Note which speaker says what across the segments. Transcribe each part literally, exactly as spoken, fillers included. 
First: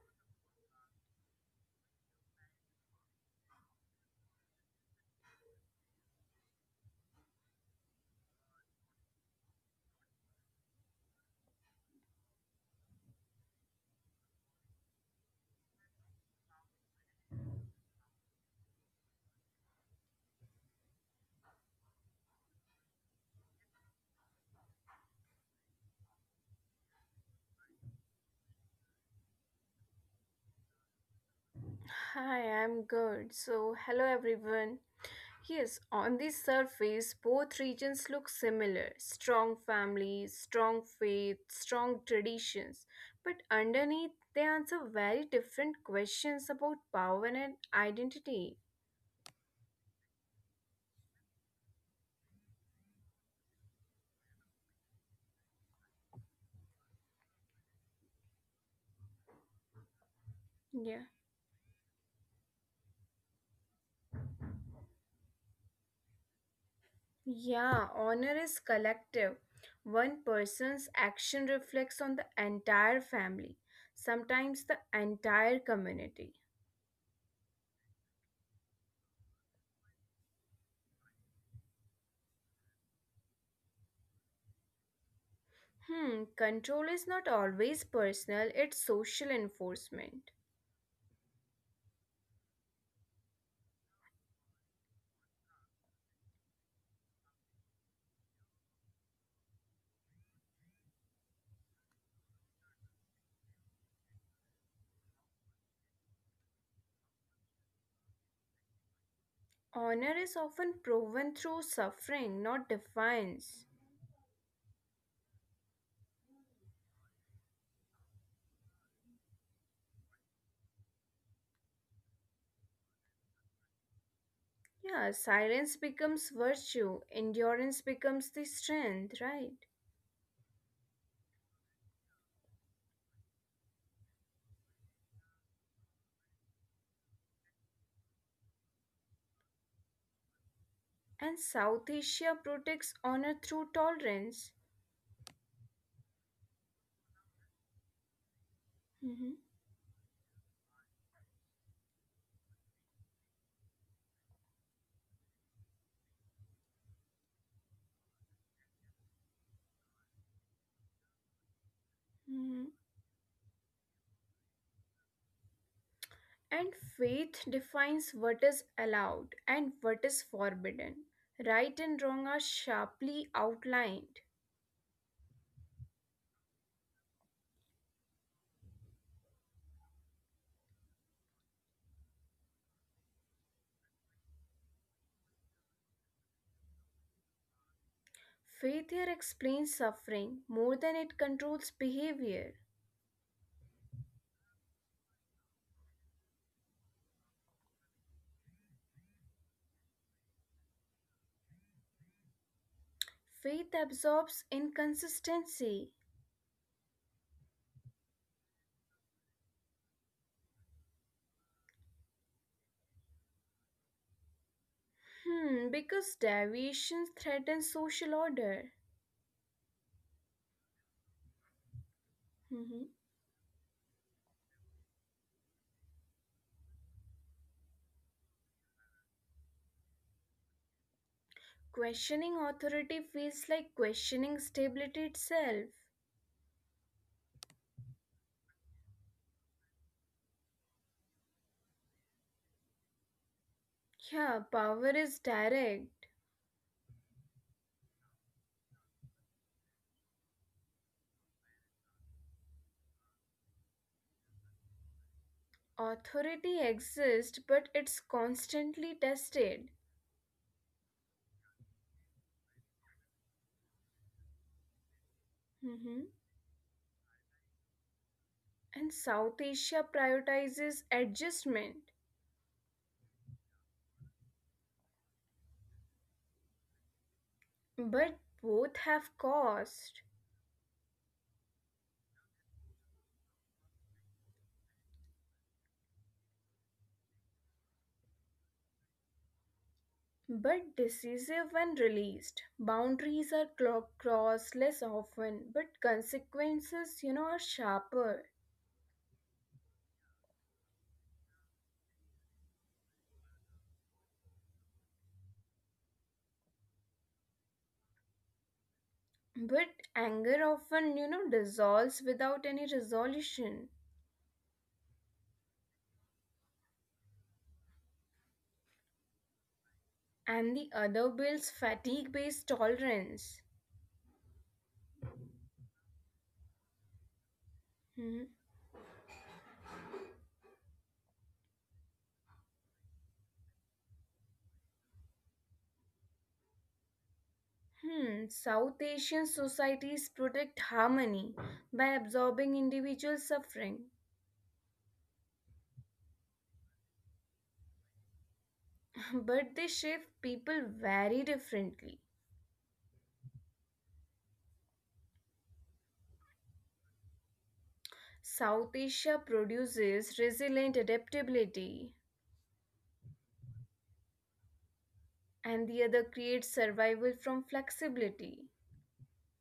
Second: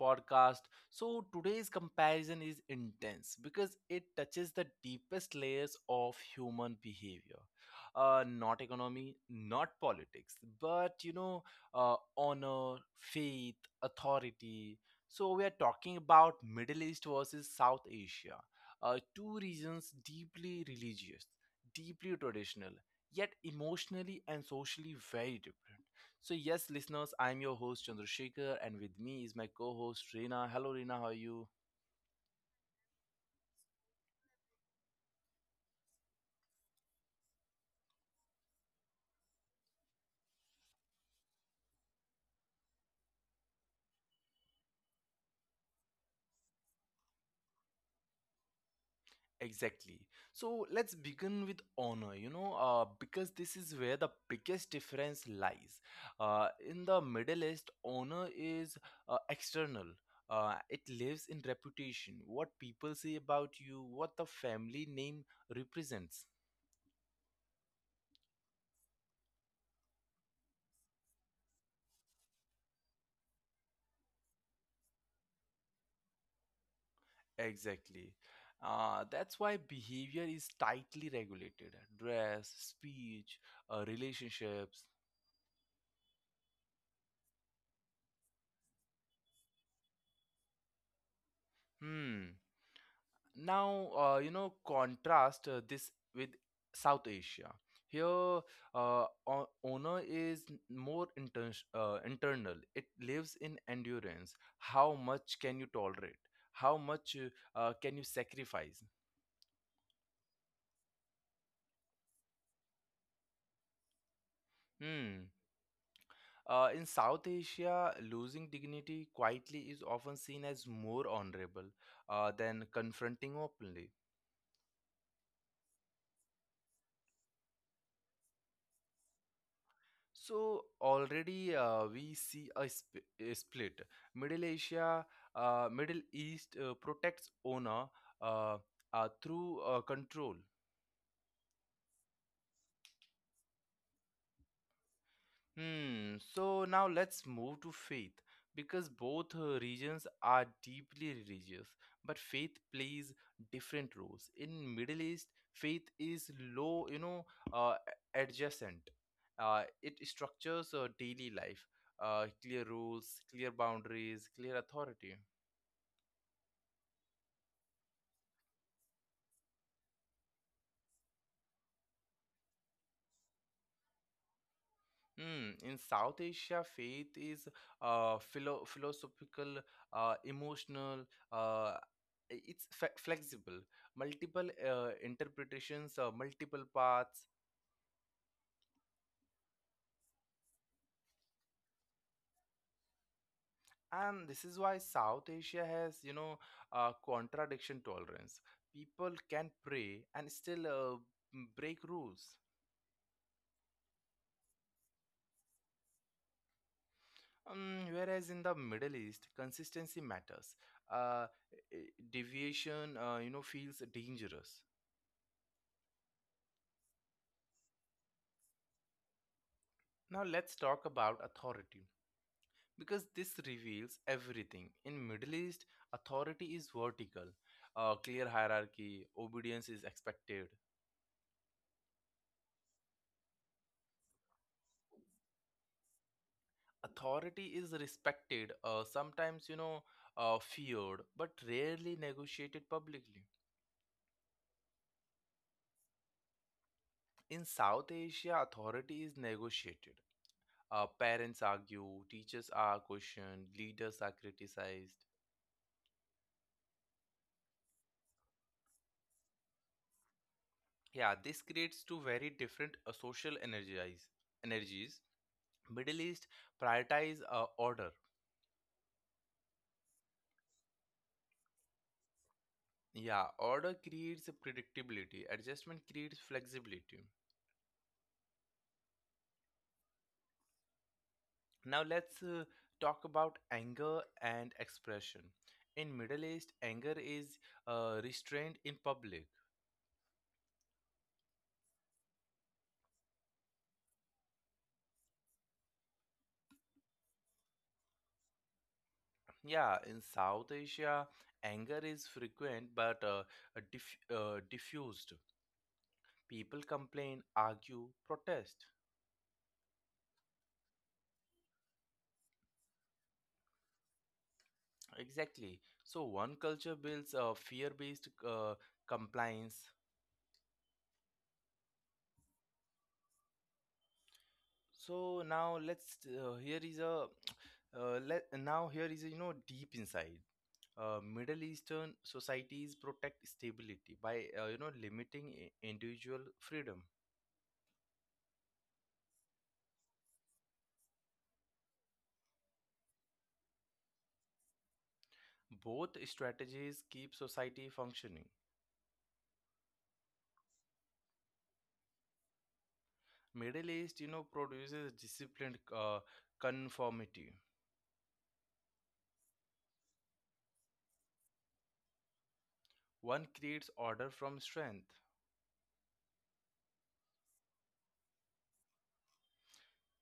Speaker 1: podcast. So today's comparison is intense because it touches the deepest layers of human behavior. Uh, not economy, not politics, but you know, uh, honor, faith, authority. So we are talking about Middle East versus South Asia, uh, two regions deeply religious, deeply traditional, yet emotionally and socially very different. So, yes, listeners, I'm your host Chandrasekhar, and with me is my co host Reena. Hello, Reena, how are you?
Speaker 2: Hi, I'm good. So, hello everyone. Yes, on the surface, both regions look similar strong families, strong faith, strong traditions. But underneath, they answer very different questions about power and identity.
Speaker 1: Exactly. So, let's begin with honor, you know, uh, because this is where the biggest difference lies. Uh, in the Middle East, honor is uh, external. Uh, it
Speaker 2: Yeah.
Speaker 1: lives in reputation, what people say about you, what the family name represents.
Speaker 2: Yeah, honor is collective. One person's action reflects on the entire family, sometimes the entire community.
Speaker 1: Exactly. Uh, that's why behavior is tightly regulated. Dress, speech, uh, relationships.
Speaker 2: Hmm, control is not always personal, it's social enforcement.
Speaker 1: Hmm. Now, uh, you know, contrast uh, this with South Asia. Here, uh, o- honor is n- more inter- uh, internal. It lives in endurance. How much can you tolerate? How much uh, uh, can you sacrifice?
Speaker 2: Honor is often proven through suffering, not defiance.
Speaker 1: Hmm. Uh, in South Asia, losing dignity quietly is often seen as more honorable uh, than confronting openly.
Speaker 2: Yeah, silence becomes virtue, endurance becomes the strength, right?
Speaker 1: So, already uh, we see a, sp- a split. Middle Asia, uh, Middle East uh, protects owner, uh, uh, through uh, control.
Speaker 2: And South Asia protects honor through tolerance.
Speaker 1: Hmm. So now let's move to faith because both uh,
Speaker 2: Mhm,
Speaker 1: regions are deeply religious, but faith plays different roles. In Middle East, faith is low, you know, uh, adjacent. Uh, it structures uh, daily life. Uh, clear
Speaker 2: mhm.
Speaker 1: rules, clear boundaries, clear authority.
Speaker 2: And faith defines what is allowed and what is forbidden. Right and wrong are sharply outlined.
Speaker 1: Mm, in South Asia, faith is uh, philo philosophical, uh, emotional. Uh, I- it's fe flexible, multiple uh, interpretations, uh, multiple paths,
Speaker 2: Faith here explains suffering more than it controls behavior.
Speaker 1: and this is why South Asia has, you know, uh, contradiction tolerance. People can pray and still uh, m- break rules.
Speaker 2: Faith absorbs inconsistency.
Speaker 1: Um, whereas in the Middle East, consistency matters. Uh, i- i- Deviation, uh, you know, feels dangerous.
Speaker 2: Hmm, because deviations threaten social order.
Speaker 1: Now let's talk about authority because this
Speaker 2: Mhm.
Speaker 1: reveals everything. In Middle East, authority is vertical, a clear hierarchy, obedience is expected.
Speaker 2: Questioning authority feels like questioning stability itself.
Speaker 1: Authority is respected, uh, sometimes you know uh, feared, but rarely negotiated publicly.
Speaker 2: Yeah, power is direct.
Speaker 1: In South Asia, authority is negotiated. Uh, parents argue, teachers are questioned, leaders are criticized.
Speaker 2: Authority exists, but it's constantly tested.
Speaker 1: Yeah, this creates two very different uh, social energies energies Middle East
Speaker 2: Mhm.
Speaker 1: prioritize uh, order.
Speaker 2: And South Asia prioritizes adjustment,
Speaker 1: Yeah, order creates predictability. Adjustment creates flexibility.
Speaker 2: but both have cost.
Speaker 1: Now let's uh, talk about anger and expression. In Middle East, anger is uh, restrained in public.
Speaker 2: But decisive when released. Boundaries are clo- crossed less often, but consequences, you know, are sharper.
Speaker 1: Yeah, in South Asia, anger is frequent but uh, uh, diff- uh, diffused. People complain, argue, protest.
Speaker 2: But anger often, you know, dissolves without any resolution.
Speaker 1: Exactly. So one culture builds a fear-based uh, compliance.
Speaker 2: And the other builds fatigue based tolerance.
Speaker 1: So now let's uh, here is a uh, let now
Speaker 2: Hmm.
Speaker 1: here is a, you know deep inside uh, middle eastern societies protect stability by uh, you know limiting i- individual freedom.
Speaker 2: Hmm. South Asian societies protect harmony by absorbing individual suffering,
Speaker 1: Both strategies keep society functioning.
Speaker 2: but they shape people very differently.
Speaker 1: Middle east you know produces disciplined uh, conformity,
Speaker 2: South Asia produces resilient adaptability,
Speaker 1: one creates order from strength.
Speaker 2: and the other creates survival from flexibility.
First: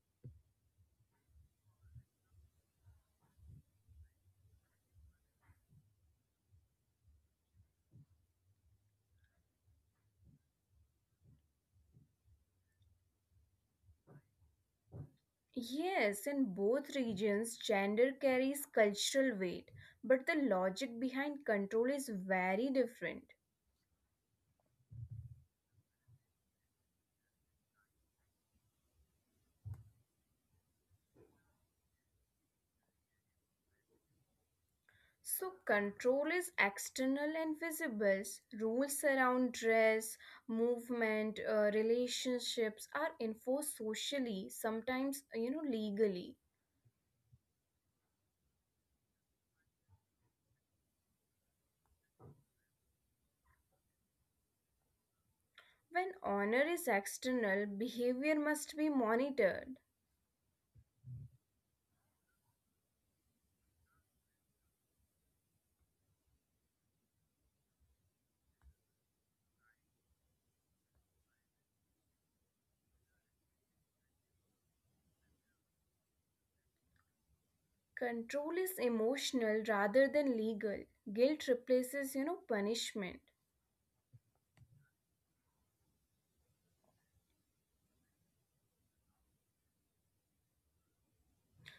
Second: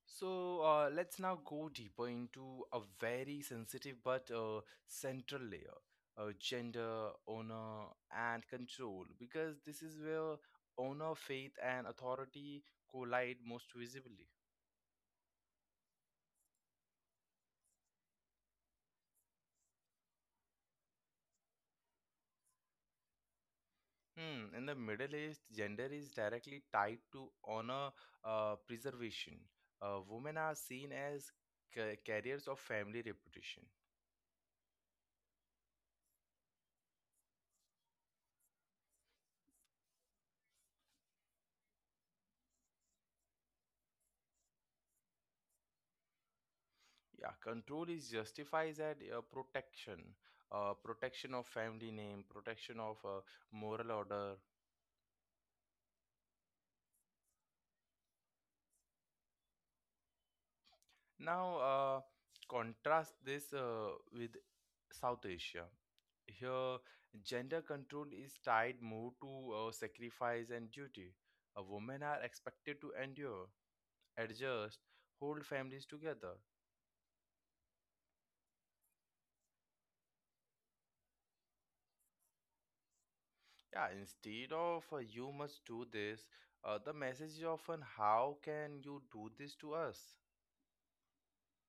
Speaker 1: So uh, let's now go deeper into a very sensitive but uh, central layer, uh, gender, honor, and control, because this is where honor, faith, and authority collide most visibly.
Speaker 2: Yes, in both regions, gender carries cultural weight, but the logic behind control is very different.
Speaker 1: Hmm. In the Middle East, gender is directly tied to honor uh, preservation. Uh, women are seen as ca- carriers of family reputation.
Speaker 2: So, control is external and visible. Rules around dress, movement, uh, relationships are enforced socially, sometimes, you know, legally
Speaker 1: Yeah, control is justifies at uh, protection, uh, protection of family name, protection of uh, moral order.
Speaker 2: When honor is external, behavior must be monitored.
Speaker 1: Now, uh, contrast this uh, with South Asia. Here, gender control is tied more to uh, sacrifice and duty. Uh, women are expected to endure, adjust, hold families together.
Speaker 2: Control is emotional rather than legal. Guilt replaces, you know, punishment.
Speaker 1: Yeah, instead of uh, you must do this, uh, the message is often how can you do this to us?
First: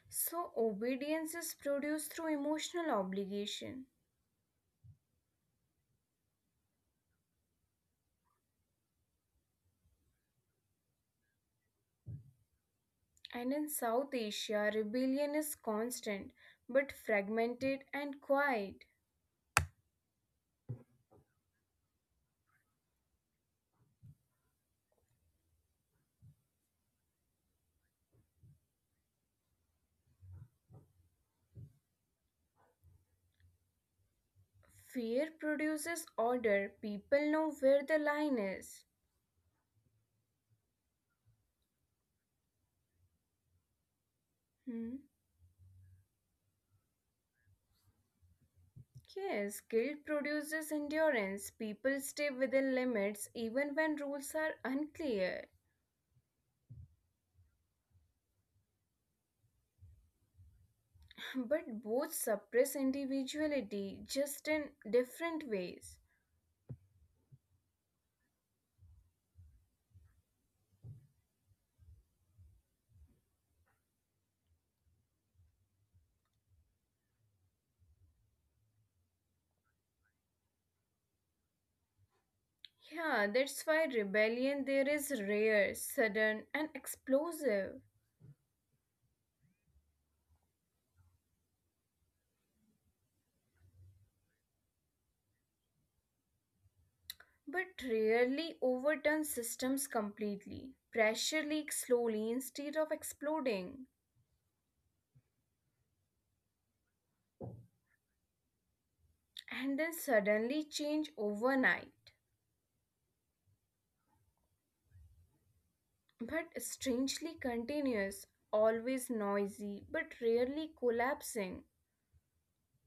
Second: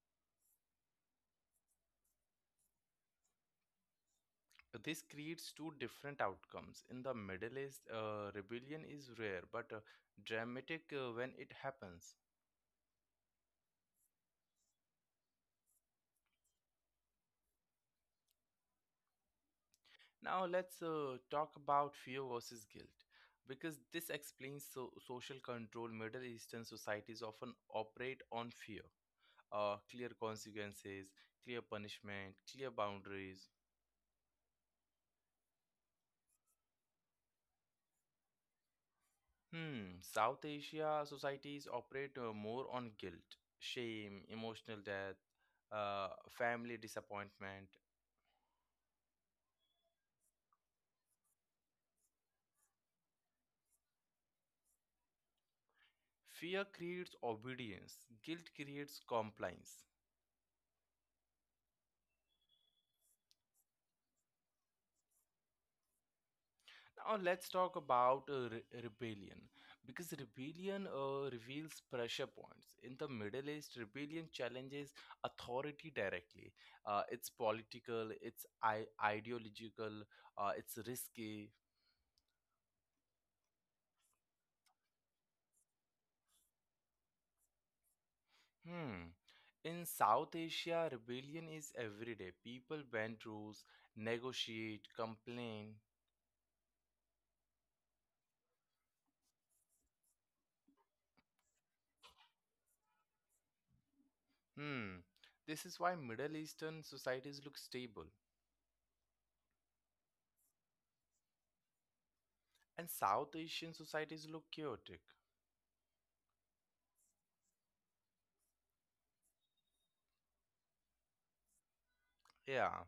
Speaker 2: So obedience is produced through emotional obligation.
Speaker 1: This creates two different outcomes. In the Middle East, uh, rebellion is rare but uh, dramatic uh, when it happens.
Speaker 2: And in South Asia, rebellion is constant but fragmented and quiet.
Speaker 1: Now, let's uh, talk about fear versus guilt because this explains so- social control. Middle Eastern societies often operate on fear, uh, clear consequences, clear punishment, clear boundaries.
Speaker 2: Fear produces order. People know where the line is.
Speaker 1: Hmm, South Asia societies operate uh, more on guilt, shame, emotional death,
Speaker 2: Hmm?
Speaker 1: uh, family disappointment.
Speaker 2: Yes, guilt produces endurance. People stay within limits even when rules are unclear.
Speaker 1: Fear creates obedience, guilt creates compliance.
Speaker 2: But both suppress individuality just in different ways.
Speaker 1: Now, let's talk about uh, re- rebellion because rebellion uh, reveals pressure points. In the Middle East, rebellion challenges authority directly. Uh, it's political, it's I- ideological, uh, it's risky.
Speaker 2: Yeah, that's why rebellion there is rare, sudden, and explosive,
Speaker 1: Hmm. In South Asia, rebellion is everyday. People bend rules, negotiate, complain.
Speaker 2: but rarely overturns systems completely. Pressure leaks slowly instead of exploding,
Speaker 1: Hmm. This is why Middle Eastern societies look stable,
Speaker 2: and then suddenly change overnight.
Speaker 1: and South Asian societies look chaotic.
Speaker 2: But strangely continuous, always noisy, but rarely collapsing.
Speaker 1: Yeah.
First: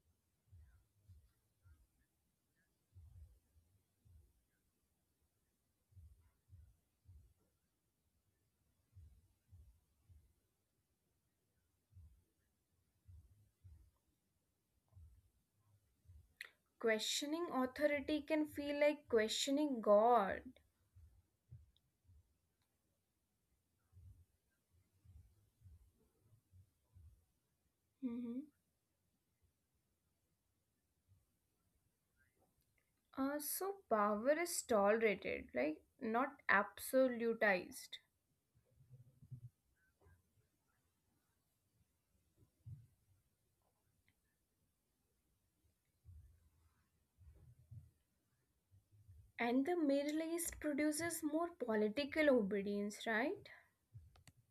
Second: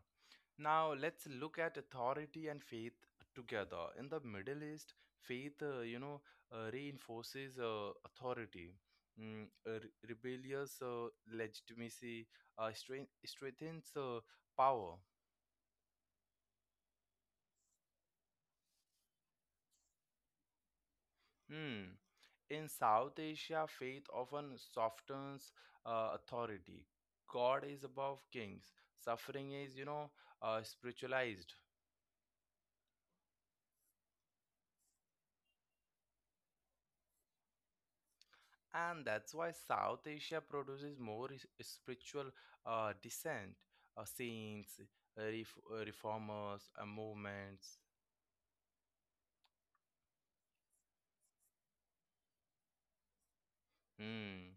Speaker 1: Now let's look at authority and faith together. In the Middle East, faith, uh, you know, uh, reinforces uh, authority. Mm, uh, re- rebellious uh, legitimacy uh, strength- strengthens uh, power.
Speaker 2: Questioning authority can feel like questioning God.
Speaker 1: Hmm. In South Asia, faith often softens uh, authority. God is above
Speaker 2: Hmm.
Speaker 1: kings. Suffering is, you know, uh, spiritualized.
Speaker 2: Uh, so, power is tolerated, right? Not absolutized.
Speaker 1: And that's why South Asia produces more is- spiritual uh, dissent, uh, saints, uh, ref- uh, reformers, uh, movements.
Speaker 2: And the Middle East produces more political obedience, right?
Speaker 1: Hmm.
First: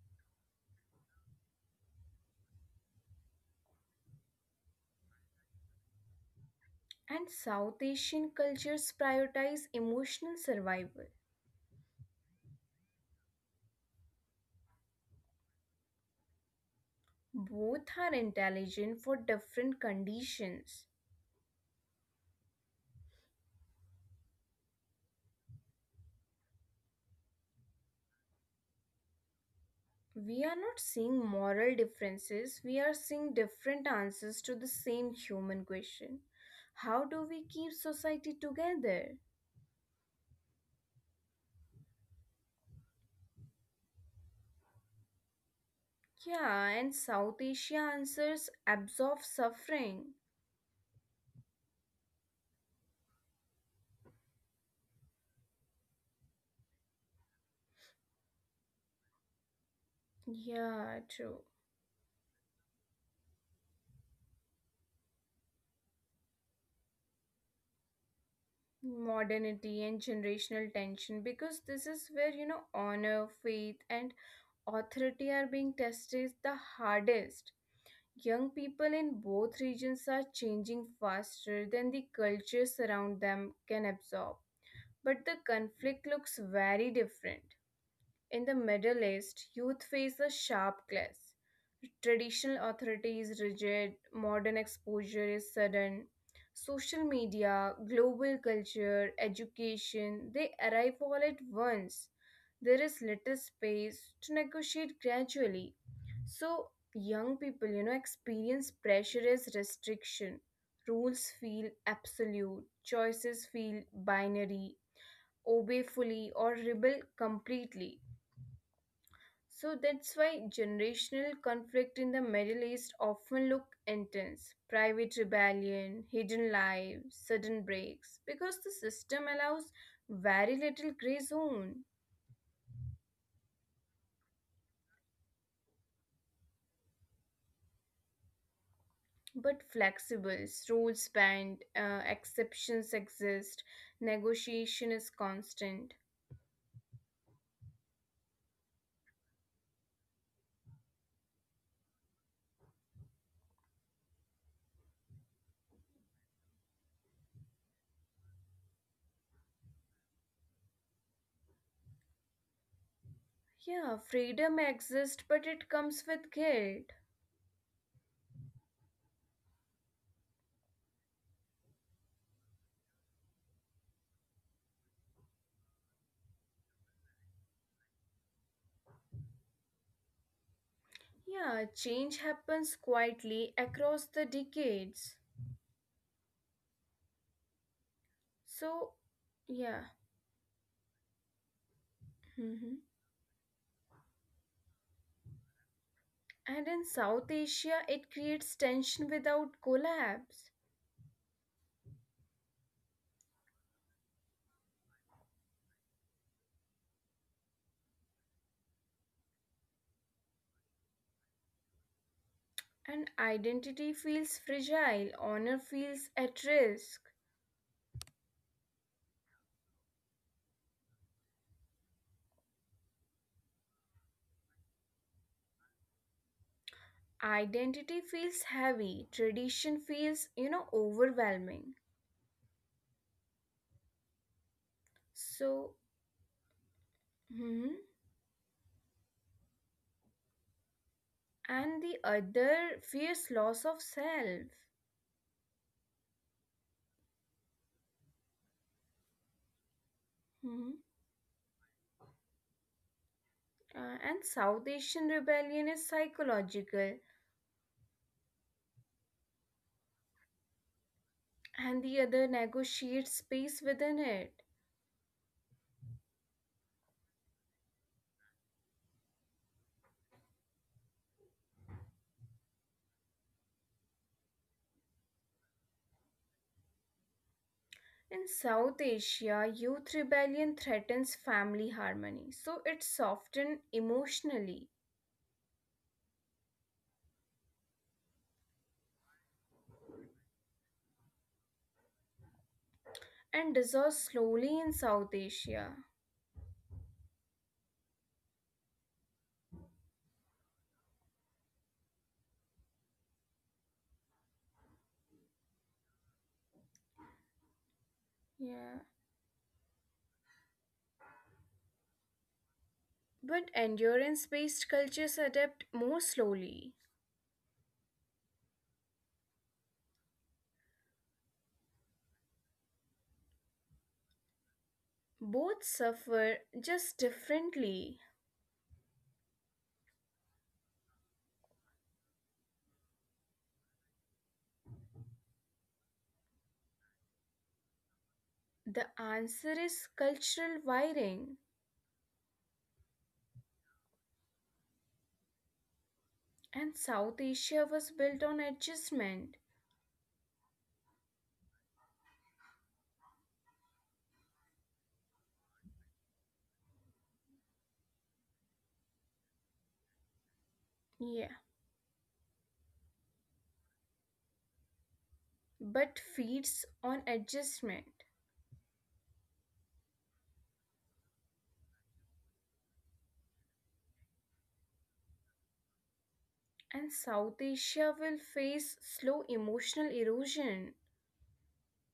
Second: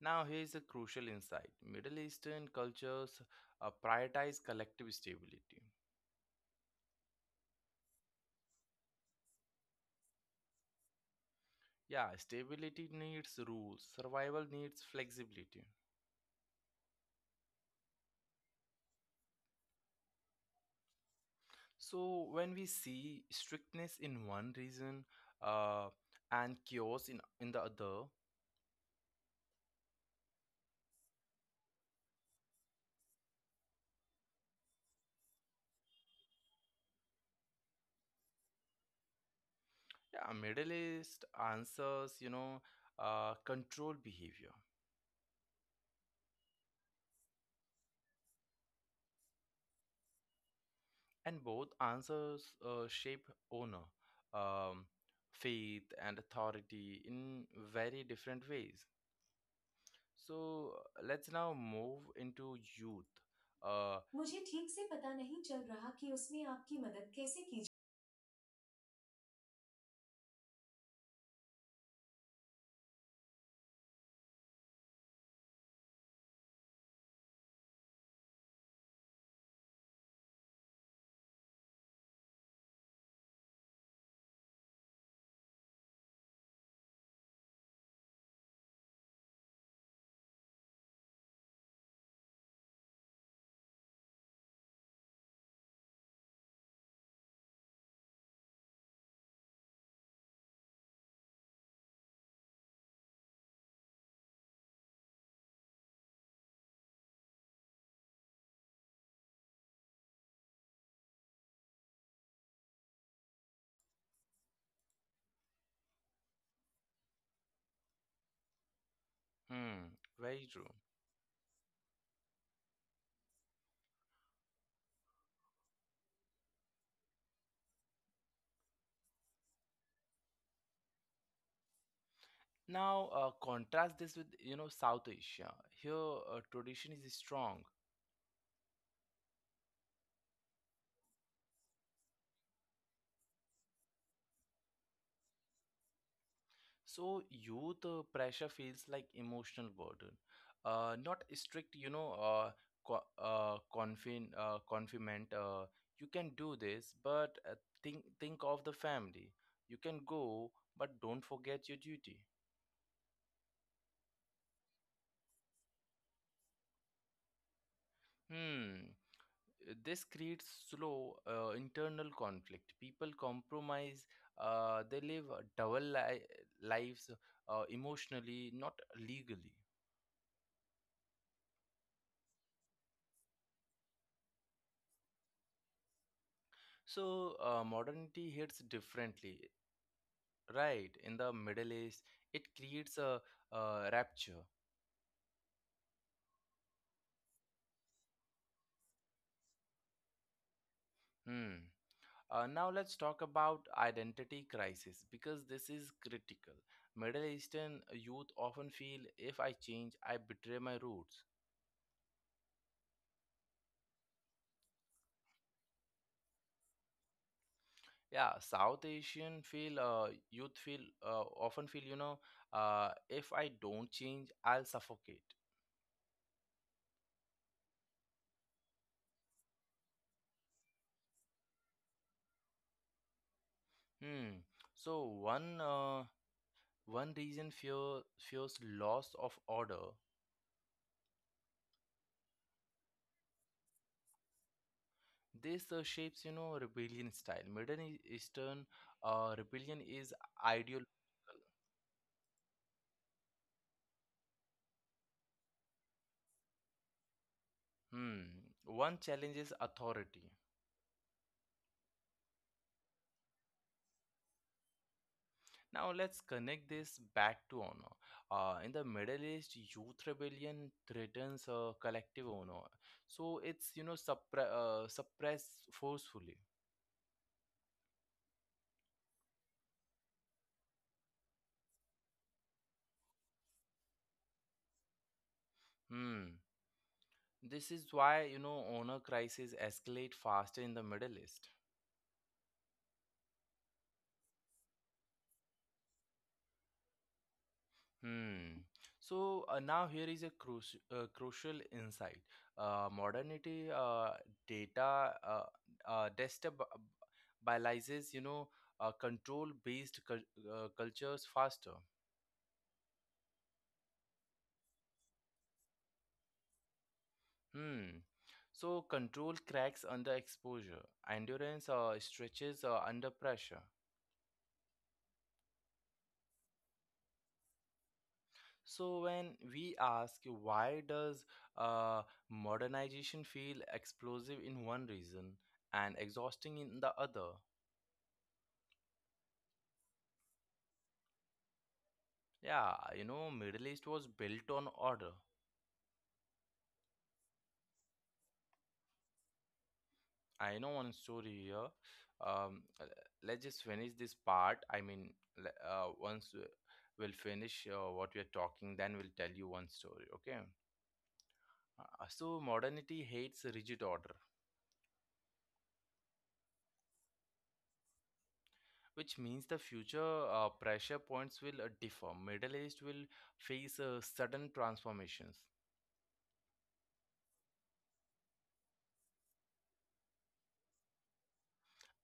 Speaker 1: Now here's a crucial insight: Middle Eastern cultures uh, prioritize collective stability.
Speaker 2: And South Asian cultures prioritize emotional survival.
Speaker 1: Yeah, stability needs rules. Survival needs flexibility.
Speaker 2: Both are intelligent for different conditions.
Speaker 1: So when we see strictness in one region uh, and chaos in in the other,
Speaker 2: We are not seeing moral differences, we are seeing different answers to the same human question. How do we keep society together?
Speaker 1: yeah, Middle East answers, you know, uh, control behavior,
Speaker 2: Yeah, and South Asia answers absorb suffering.
Speaker 1: and both answers uh, shape owner, um, faith, and authority in very different ways. So uh,
Speaker 2: Yeah,
Speaker 1: let's now
Speaker 2: true.
Speaker 1: move into youth. Uh, मुझे ठीक से पता नहीं चल रहा कि उसमें आपकी मदद कैसे की.
Speaker 2: Modernity and generational tension, because this is where you know honor, faith, and authority are being tested the hardest. Young people in both regions are changing faster than the cultures around them can absorb, but the conflict looks very different. In the Middle East, youth face a sharp clash. Traditional authority is rigid, modern exposure is sudden. Social media, global culture, education, they arrive all at once. There is little space to negotiate gradually. So, young people, you know, experience pressure as restriction. Rules feel absolute, choices feel binary, obey fully or rebel completely.
Speaker 1: Hmm,
Speaker 2: So that's
Speaker 1: very true.
Speaker 2: why generational conflict in the Middle East often look intense. Private rebellion, hidden lives, sudden breaks, because the system allows very little gray zone.
Speaker 1: Now, uh, contrast this with, you know, South Asia. Here, uh, tradition is strong.
Speaker 2: But flexible, rules bend, uh, exceptions exist, negotiation is constant.
Speaker 1: So youth uh, pressure feels like emotional burden, uh, not a strict, you know, uh, co- uh, confin uh, confinement. Uh, you can do this, but uh, think think of the family. You can go, but don't forget your duty.
Speaker 2: Yeah, freedom exists, but it comes with guilt.
Speaker 1: Hmm. uh, This creates slow uh, internal conflict. People compromise. Uh, they live uh, double li- lives uh, emotionally, not legally.
Speaker 2: Yeah, change happens quietly across the decades.
Speaker 1: So, uh, modernity hits
Speaker 2: So,
Speaker 1: differently.
Speaker 2: yeah.
Speaker 1: Right, in the Middle East, it creates a, uh rapture.
Speaker 2: And in South Asia, it creates tension without collapse.
Speaker 1: Hmm. Uh, now let's talk about identity crisis because this is critical. Middle Eastern youth often feel if I change, I betray my roots.
Speaker 2: And identity feels fragile, honor feels at risk.
Speaker 1: Yeah, South Asian feel uh, youth feel uh, often feel you know uh, if I don't change, I'll suffocate.
Speaker 2: Identity feels heavy, tradition feels, you know, overwhelming.
Speaker 1: Hmm. So one
Speaker 2: So,
Speaker 1: uh, one reason
Speaker 2: hmm
Speaker 1: fear fears loss of order.
Speaker 2: and the other fears loss of self.
Speaker 1: This uh, shapes, you know, rebellion style. Middle E- Eastern uh, rebellion is ideal.
Speaker 2: Hmm. Uh, and South Asian rebellion is psychological,
Speaker 1: Hmm. One challenges authority.
Speaker 2: and the other negotiates space within it.
Speaker 1: Now let's connect this back to honor. Uh, in the Middle East, youth rebellion threatens uh, collective honor, so it's you know suppre- uh, suppressed forcefully.
Speaker 2: In South Asia, youth rebellion threatens family harmony, so it's softened emotionally
Speaker 1: Hmm. This is why you know honor crises escalate faster in the Middle East.
Speaker 2: and dissolves slowly in South Asia.
Speaker 1: Hmm. So uh, now here is a cruci uh, crucial insight. Uh, modernity uh, data uh, uh, destabilizes, you know, uh,
Speaker 2: Yeah.
Speaker 1: control-based cul uh, cultures faster.
Speaker 2: But endurance based cultures adapt more slowly.
Speaker 1: Hmm. So control cracks under exposure. Endurance uh, stretches uh, under pressure.
Speaker 2: Both suffer just differently.
Speaker 1: So when we ask why does uh, modernization feel explosive in one reason and exhausting in the other?
Speaker 2: The answer is cultural wiring,
Speaker 1: Yeah, you know, Middle East was built on order.
Speaker 2: and South Asia was built on adjustment.
Speaker 1: I know one story here. Um, uh, let's just finish this part. I mean, le- uh, once uh, we'll finish uh, what we are talking, then we'll tell you one story. Okay.
Speaker 2: Yeah,
Speaker 1: Uh, so modernity hates rigid order,
Speaker 2: but feeds on adjustment.
Speaker 1: which means the future uh, pressure points will uh, differ. Middle East will face uh, sudden transformations.
Speaker 2: And South Asia will face slow emotional erosion.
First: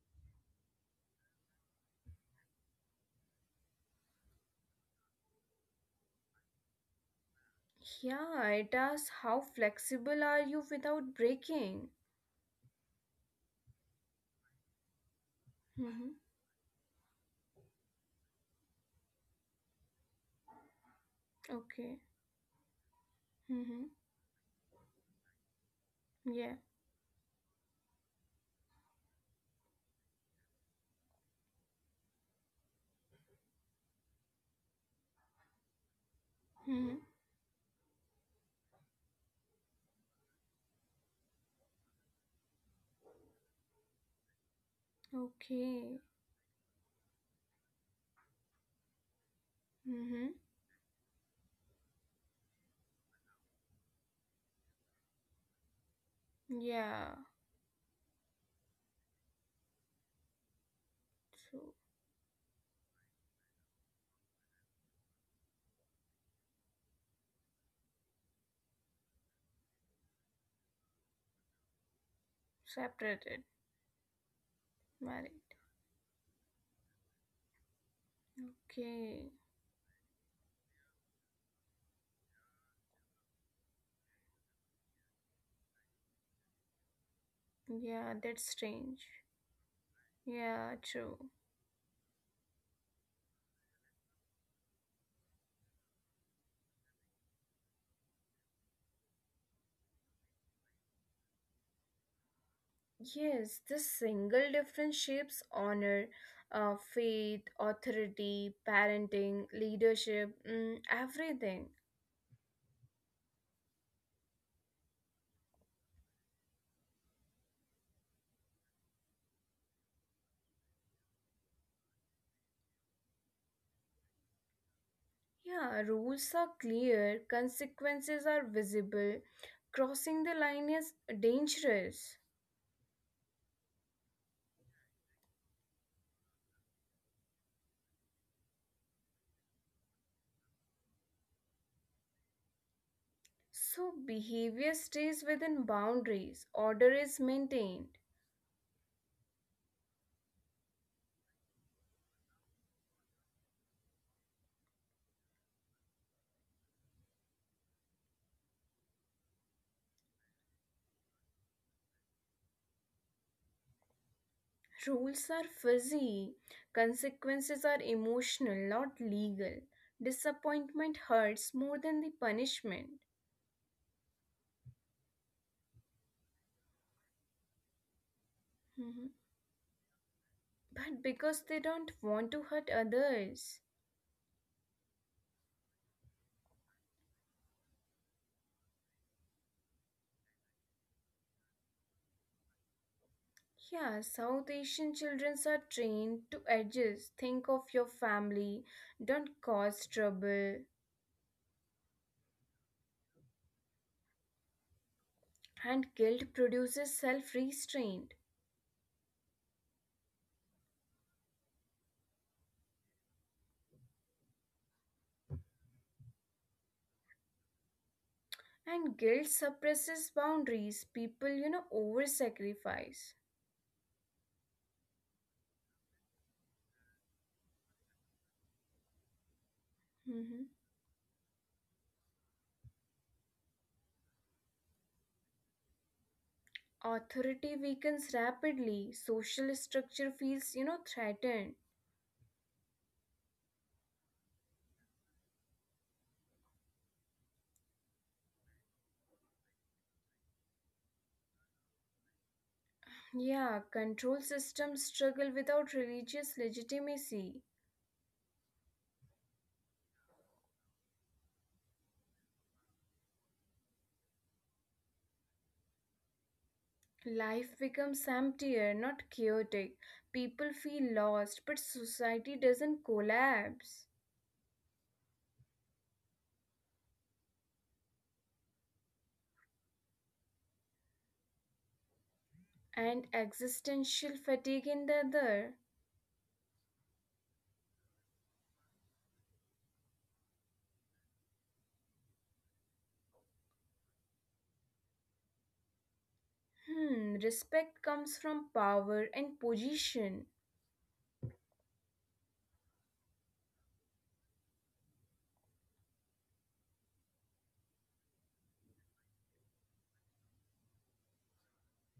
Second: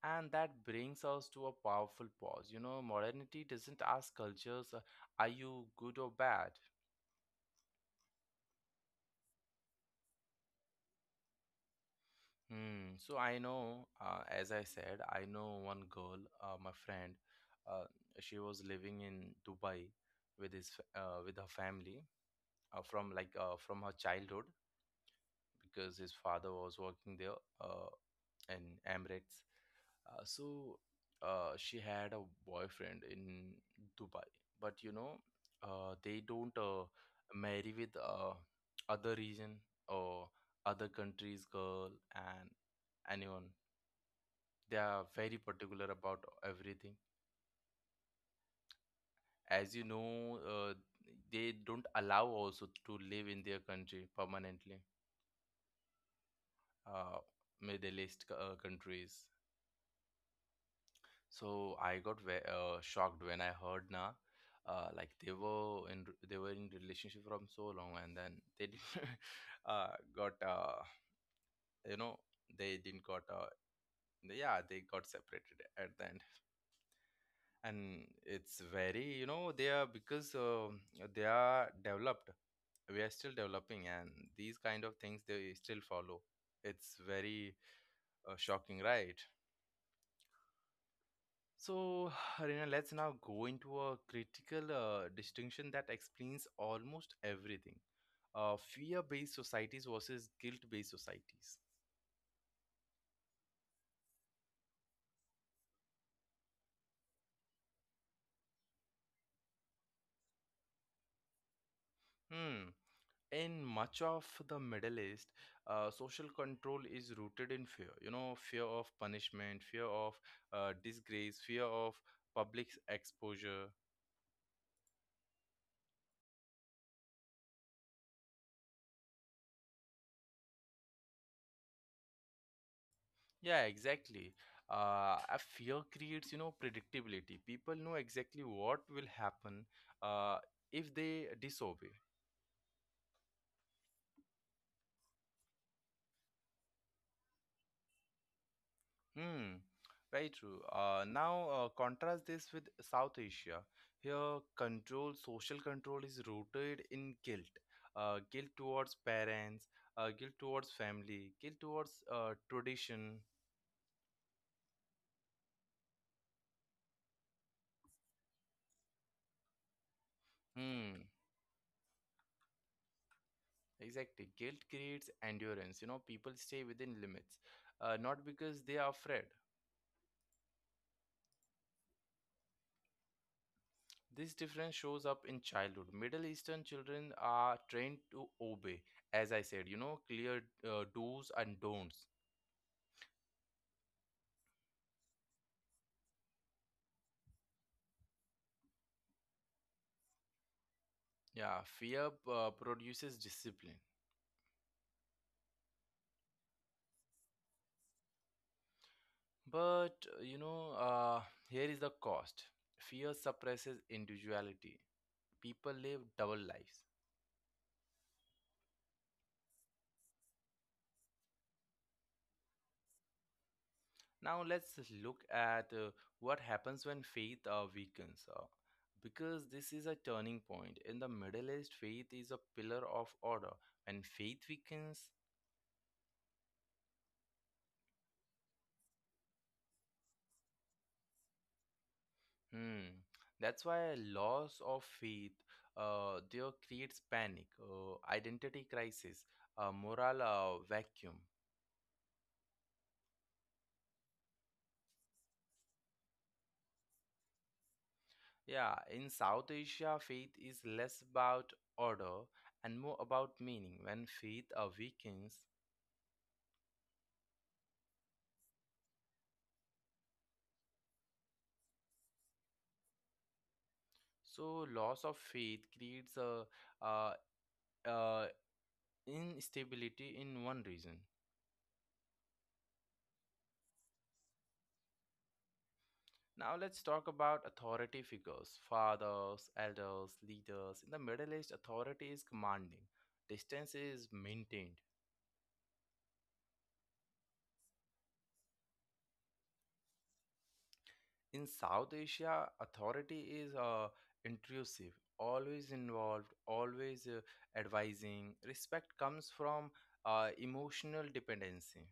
Speaker 1: And that brings us to a powerful pause. You know, modernity doesn't ask cultures, uh, are you good or bad?
Speaker 2: Yeah, it asks how flexible are you without breaking?
Speaker 1: Hmm. So I know, uh, as I said, I know one
Speaker 2: Mm-hmm.
Speaker 1: girl, uh, my friend. Uh, she was living in Dubai with his f- uh, with her
Speaker 2: Okay.
Speaker 1: family uh, from like uh, from
Speaker 2: Mm-hmm.
Speaker 1: her childhood because his father
Speaker 2: Yeah.
Speaker 1: was working there uh, in Emirates. Uh, so uh, she had a boyfriend in Dubai, but you know, uh, they don't uh,
Speaker 2: Mm-hmm.
Speaker 1: marry with uh, other region or other countries girl and anyone. They are very particular
Speaker 2: Okay.
Speaker 1: about everything, as you
Speaker 2: Mm-hmm.
Speaker 1: know uh, they don't allow also to live in their country permanently,
Speaker 2: Yeah.
Speaker 1: uh, middle east c- uh, countries.
Speaker 2: So
Speaker 1: So i got ve- uh, shocked when I heard na. Uh, like they were in re- they were in relationship from so long and then they didn't uh, got uh, you know they didn't got
Speaker 2: separated,
Speaker 1: uh, yeah, they got
Speaker 2: married.
Speaker 1: separated at the end. And it's very, you
Speaker 2: Okay.
Speaker 1: know they are, because um they are developed, we are still developing, and these kind of things they still follow. It's very
Speaker 2: Yeah,
Speaker 1: uh,
Speaker 2: that's
Speaker 1: shocking,
Speaker 2: strange.
Speaker 1: right?
Speaker 2: Yeah, true.
Speaker 1: So Rina, let's now go into a critical uh, distinction that explains almost everything, uh, fear-based societies versus guilt-based societies.
Speaker 2: Yes, this single difference shapes honor, uh, faith, authority, parenting, leadership, mm, everything.
Speaker 1: Hmm. In much of the Middle East, uh, social control is rooted in fear. You know, fear of punishment, fear of uh, disgrace, fear of public exposure.
Speaker 2: Yeah, rules are clear, consequences are visible. Crossing the line is dangerous.
Speaker 1: Yeah, exactly. Uh, a fear creates, you know, predictability. People know exactly what will happen uh, if they disobey.
Speaker 2: So, behavior stays within boundaries, order is maintained.
Speaker 1: Hmm, very true. Uh, now uh, contrast this with South Asia. Here, control, social control is rooted in guilt. Uh, guilt towards parents, uh, guilt towards family, guilt towards uh, tradition.
Speaker 2: Rules are fuzzy, consequences are emotional, not legal.
Speaker 1: Hmm,
Speaker 2: Disappointment hurts more than the punishment.
Speaker 1: exactly. Guilt creates endurance. You know, people stay within limits, uh, not because they are
Speaker 2: Mm-hmm.
Speaker 1: afraid.
Speaker 2: But because they don't want to hurt others.
Speaker 1: This difference shows up in childhood. Middle Eastern children are trained to obey, as I said, you know, clear uh, do's and don'ts.
Speaker 2: Yeah, South Asian children are trained to adjust. Think of your family, don't cause trouble.
Speaker 1: Yeah, fear uh, produces discipline.
Speaker 2: And guilt produces self restraint.
Speaker 1: But, uh, you know, uh, here is the cost, fear suppresses individuality. People live double lives.
Speaker 2: And guilt suppresses boundaries. People, you know, over sacrifice.
Speaker 1: Now, let's look at uh, what happens when faith uh, weakens. Uh, because this is a turning
Speaker 2: Hmm.
Speaker 1: point. In the Middle East, faith is a pillar of order. When faith weakens,
Speaker 2: Authority weakens rapidly. Social structure feels, you know, threatened.
Speaker 1: Hmm. that's why loss of faith uh, there creates panic, uh, identity crisis, a moral uh, vacuum.
Speaker 2: Yeah, control systems struggle without religious legitimacy.
Speaker 1: Yeah, in South Asia, faith is less about order and more about meaning. When faith uh, weakens,
Speaker 2: Life becomes emptier, not chaotic. People feel lost, but society doesn't collapse.
Speaker 1: so loss of faith creates a uh, uh, instability in one region.
Speaker 2: And existential fatigue in the other.
Speaker 1: Now let's talk about authority figures, fathers, elders, leaders. In the Middle East, authority is commanding, distance is maintained.
Speaker 2: Hmm, respect comes from power and position.
Speaker 1: In South Asia, authority is uh, intrusive, always involved, always uh, advising. Respect comes from uh, emotional dependency.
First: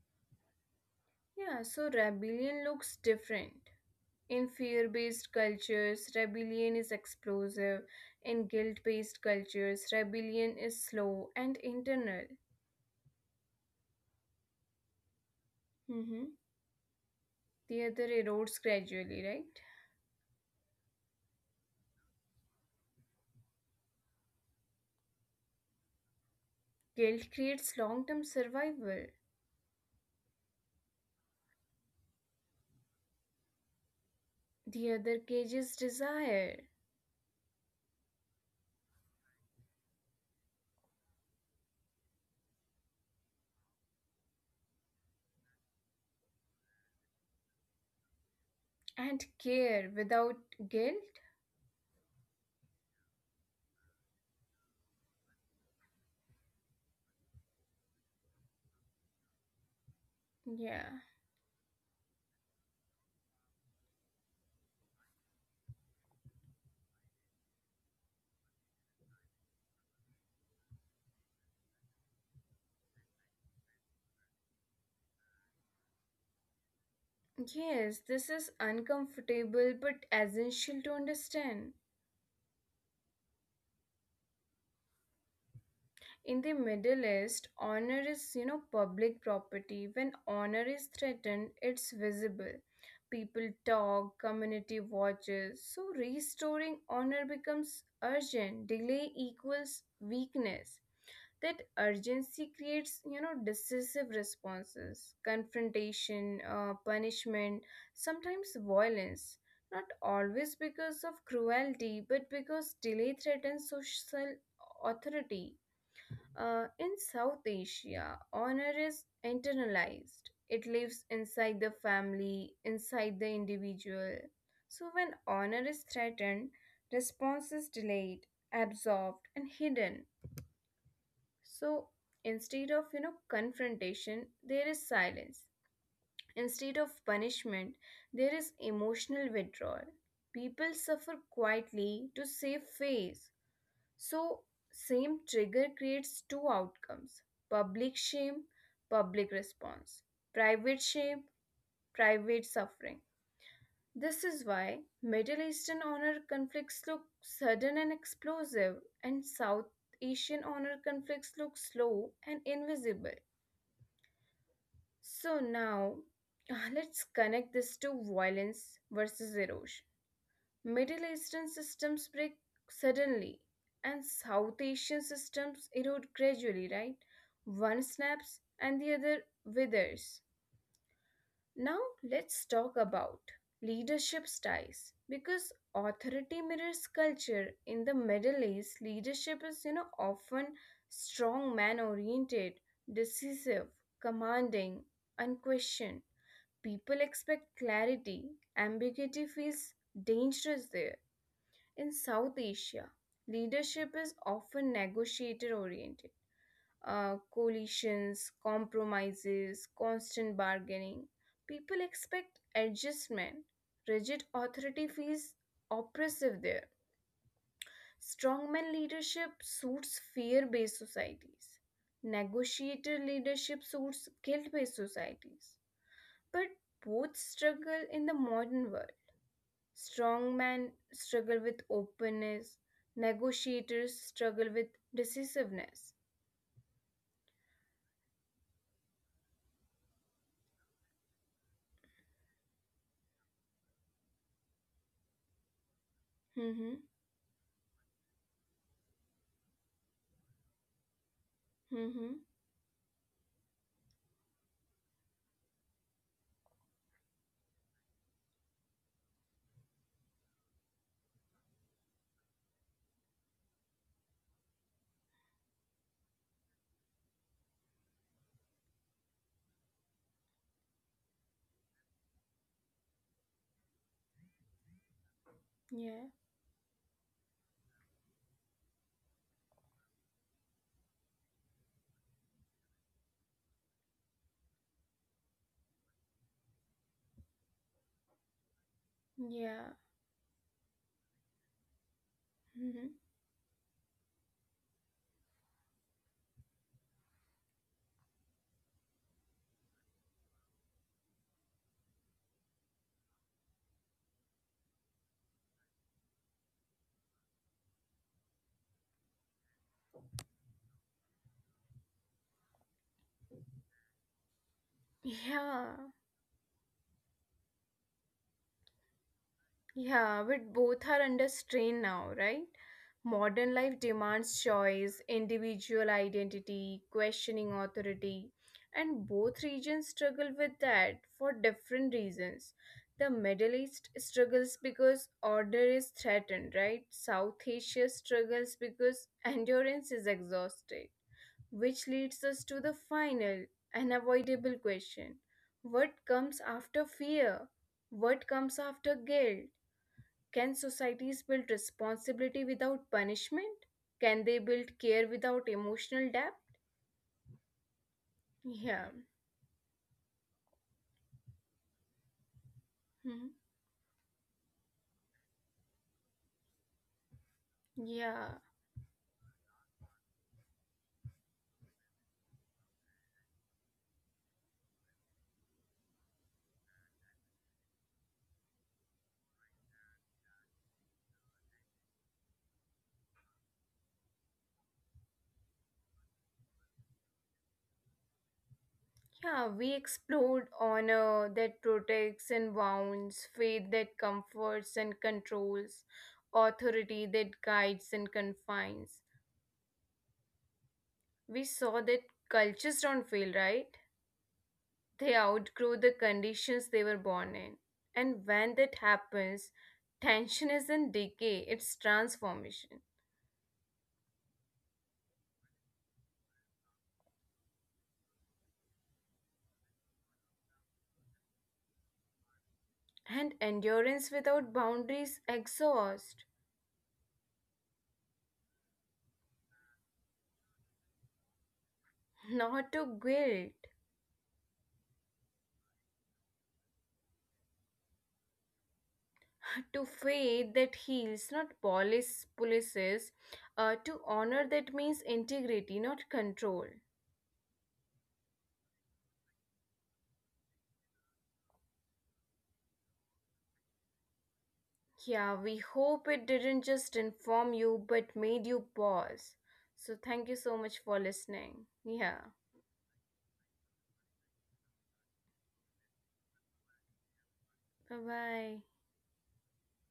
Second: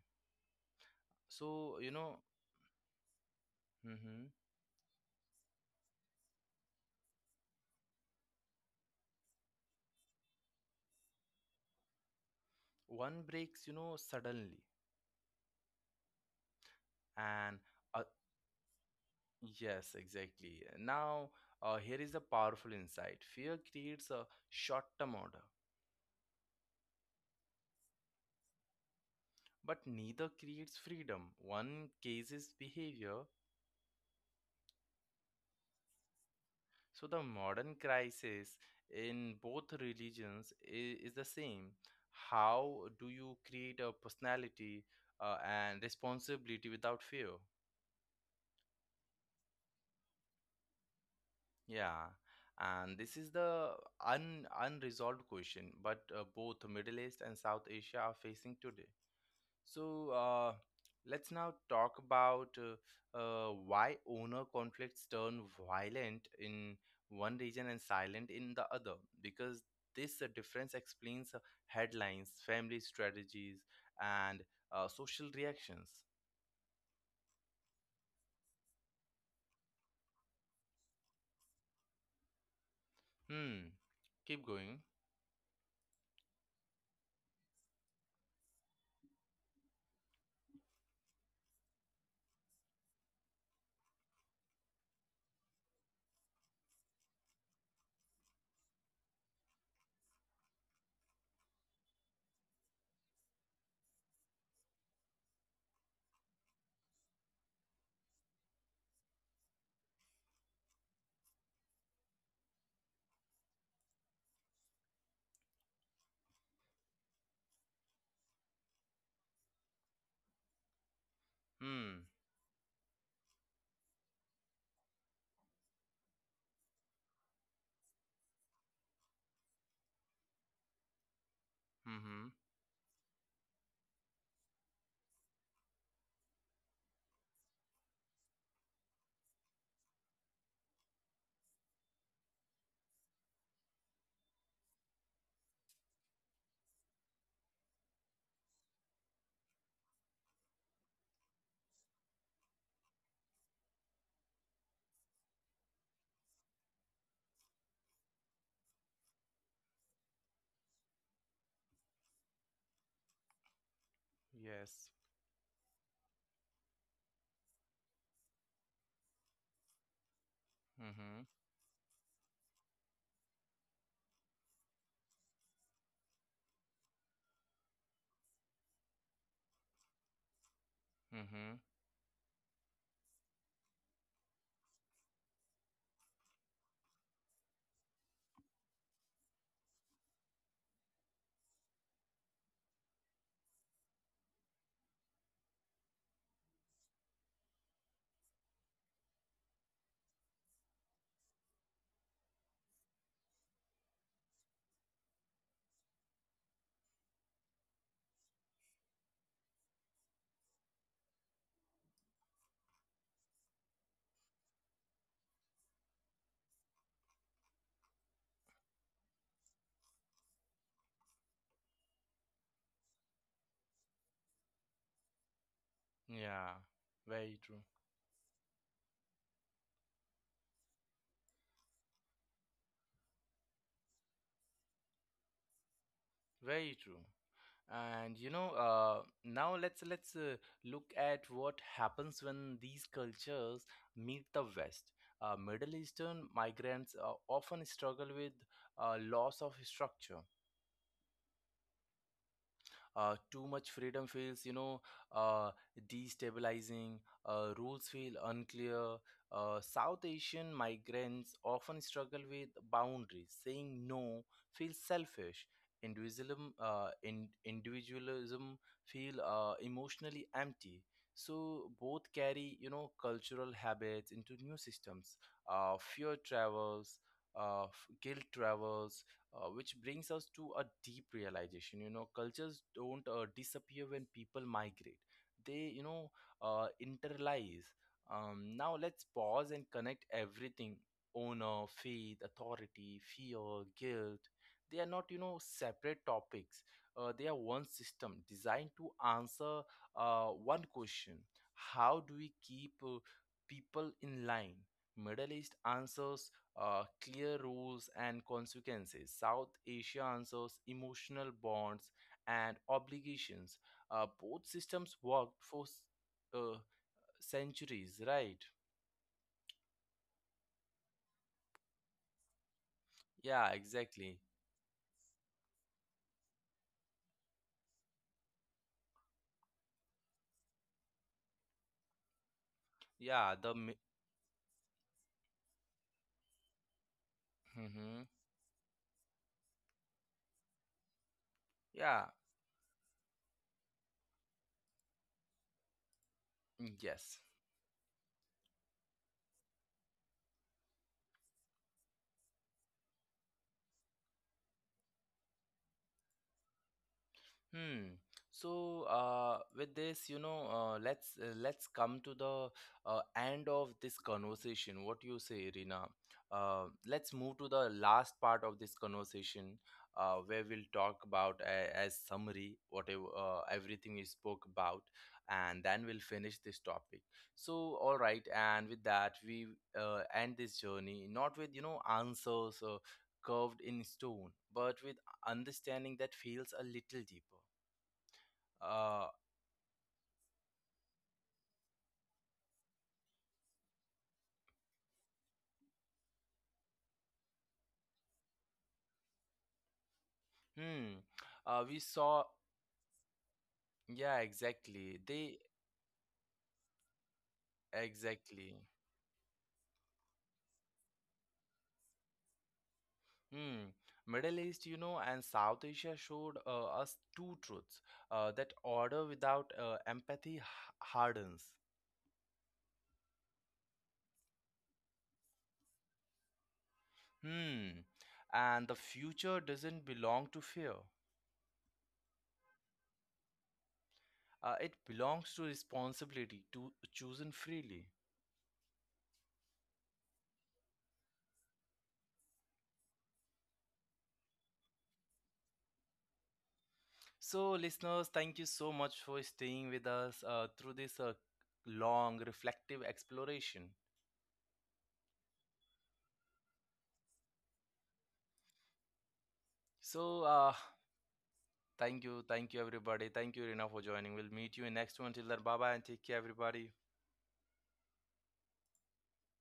Speaker 2: Yeah,
Speaker 1: So,
Speaker 2: so
Speaker 1: you know,
Speaker 2: rebellion looks different.
Speaker 1: mhm,
Speaker 2: In fear based cultures, rebellion is explosive. In guilt based cultures, rebellion is slow and internal.
Speaker 1: one breaks, you know, suddenly,
Speaker 2: Mm-hmm.
Speaker 1: and
Speaker 2: The other
Speaker 1: uh,
Speaker 2: erodes gradually, right?
Speaker 1: yes, exactly. Now, uh, here is a powerful insight. Fear creates a short-term order,
Speaker 2: Guilt creates long term survival.
Speaker 1: but neither creates freedom. One cases behavior.
Speaker 2: The other cages desire
Speaker 1: So the modern crisis in both religions is, is the same. How do you create a personality uh, and responsibility without fear?
Speaker 2: and care without guilt.
Speaker 1: Yeah, and this is the un unresolved question, but uh, both Middle East and South Asia are facing today. So uh,
Speaker 2: Yeah.
Speaker 1: let's now talk about uh, uh, why owner conflicts turn violent in one region and silent in the other. Because this uh, difference explains uh, headlines, family strategies, and uh, social reactions.
Speaker 2: Yes, this is uncomfortable but essential to understand.
Speaker 1: Hmm. Keep going.
Speaker 2: In the Middle East, honor is, you know, public property. When honor is threatened, it's visible. People talk, community watches. So restoring honor becomes urgent. Delay equals weakness. That urgency creates you know decisive responses confrontation uh, punishment sometimes violence, not always because of cruelty but because delay threatens social authority. Uh, in South Asia, honor is internalized. It lives inside the
Speaker 1: Hmm.
Speaker 2: family, inside the individual. So when honor is threatened response is delayed, absorbed, and hidden. so
Speaker 1: Mm-hmm.
Speaker 2: instead of you know confrontation, there is silence. Instead of punishment, there is emotional withdrawal. People suffer quietly to save face. So same trigger creates two outcomes: public shame, public response; private shame, private suffering. This is why Middle Eastern honor conflicts look sudden and explosive, and South Asian honor conflicts look slow and invisible.
Speaker 1: Yes.
Speaker 2: So now let's connect this to violence versus erosion.
Speaker 1: Mm-hmm.
Speaker 2: Middle Eastern systems break suddenly and South Asian systems erode gradually, right? One snaps and the other withers.
Speaker 1: Mm-hmm.
Speaker 2: Now let's talk about leadership styles, because authority mirrors culture. In the Middle East, leadership is you know often strong man oriented, decisive, commanding, unquestioned. People expect clarity. Ambiguity feels dangerous there. In South Asia, leadership is often negotiator oriented. Uh, coalitions, compromises, constant bargaining. People expect adjustment. Rigid authority feels oppressive there. Strongman leadership suits fear based societies. Negotiator leadership suits guilt based societies.
Speaker 1: Yeah.
Speaker 2: But both
Speaker 1: Very true.
Speaker 2: struggle in the modern world. Strong men struggle with openness. Negotiators struggle with decisiveness.
Speaker 1: Very true. and you know uh, now let's let's uh, look at what happens when these cultures meet the west. Uh, middle eastern
Speaker 2: Mm-hmm.
Speaker 1: migrants uh, often struggle with uh, loss of structure,
Speaker 2: Mm-hmm.
Speaker 1: uh, too much freedom feels, you know, uh, destabilizing. Uh, rules feel unclear. Uh, South Asian migrants often struggle with boundaries. Saying no feels selfish. Individualism, uh, in, individualism feel uh, emotionally empty. So both carry, you know, cultural habits into new systems. Uh, fear
Speaker 2: Yeah.
Speaker 1: travels, uh, f- guilt travels, uh, which brings us to a deep realization, you know, cultures don't uh, disappear when people migrate, they, you know, uh, interlies. Um, now let's pause and
Speaker 2: Yeah.
Speaker 1: connect everything: honor, faith, authority,
Speaker 2: Mm-hmm.
Speaker 1: fear, guilt. They are not, you know, separate topics, uh, they are one system designed to answer uh, one question: how do we keep uh, people in line? Middle East answers uh, clear rules and consequences. South Asia answers emotional bonds and obligations. Uh, both systems worked for s-
Speaker 2: Yeah.
Speaker 1: uh, centuries, right?
Speaker 2: Yeah, but both are under strain now, right?
Speaker 1: Yeah,
Speaker 2: Modern life
Speaker 1: exactly.
Speaker 2: demands choice, individual identity, questioning authority, and both regions struggle with that for different reasons. The
Speaker 1: Yeah, the. mi-
Speaker 2: Middle East struggles because order is threatened, right? South
Speaker 1: Mhm.
Speaker 2: Asia struggles because endurance is exhausted,
Speaker 1: Yeah,
Speaker 2: which leads us to the final, unavoidable question. What comes
Speaker 1: mm,
Speaker 2: after
Speaker 1: yes.
Speaker 2: fear? What comes after guilt? Can societies build responsibility without punishment? Can they build care without emotional depth?
Speaker 1: Hmm. So,
Speaker 2: Yeah.
Speaker 1: uh, with this, you know, uh, let's uh, let's come to the uh, end
Speaker 2: Mhm.
Speaker 1: of this conversation. What do you say, Irina? Uh, let's move to the last part of
Speaker 2: Yeah.
Speaker 1: this conversation, uh, where we'll talk about a, as summary whatever uh, everything we spoke about, and then we'll finish this topic. So, all right, and with that, we uh, end this journey not with, you know, answers uh, curved in stone, but with understanding that feels a little deeper. Uh,
Speaker 2: Yeah, we explored honor that protects and wounds, faith that comforts and controls, authority that guides and confines.
Speaker 1: hmm.
Speaker 2: We
Speaker 1: Uh, we
Speaker 2: saw that
Speaker 1: saw.
Speaker 2: cultures don't fail, right?
Speaker 1: Yeah, exactly.
Speaker 2: They
Speaker 1: They
Speaker 2: outgrow the conditions they were born in. And when
Speaker 1: exactly.
Speaker 2: that happens, tension isn't decay, it's transformation.
Speaker 1: Hmm. Middle East, you know, and South Asia showed uh, us two truths. Uh, that order without uh, empathy h- hardens.
Speaker 2: And endurance without boundaries exhaust,
Speaker 1: Hmm. And the future doesn't belong to fear.
Speaker 2: not to guilt,
Speaker 1: Uh, it belongs to responsibility to chosen freely.
Speaker 2: to faith that heals, not police, polices, uh, to honor that means integrity, not control.
Speaker 1: So, listeners, thank you so much for staying with us uh, through this uh, long, reflective exploration.
Speaker 2: Yeah, we hope it didn't just inform you but made you pause. So,
Speaker 1: So,
Speaker 2: thank you
Speaker 1: uh,
Speaker 2: so much for listening.
Speaker 1: thank
Speaker 2: Yeah,
Speaker 1: you, thank you, everybody. Thank you, Rina, for joining. We'll meet you in next one. Till then, bye bye and take care, everybody.
Speaker 2: bye bye.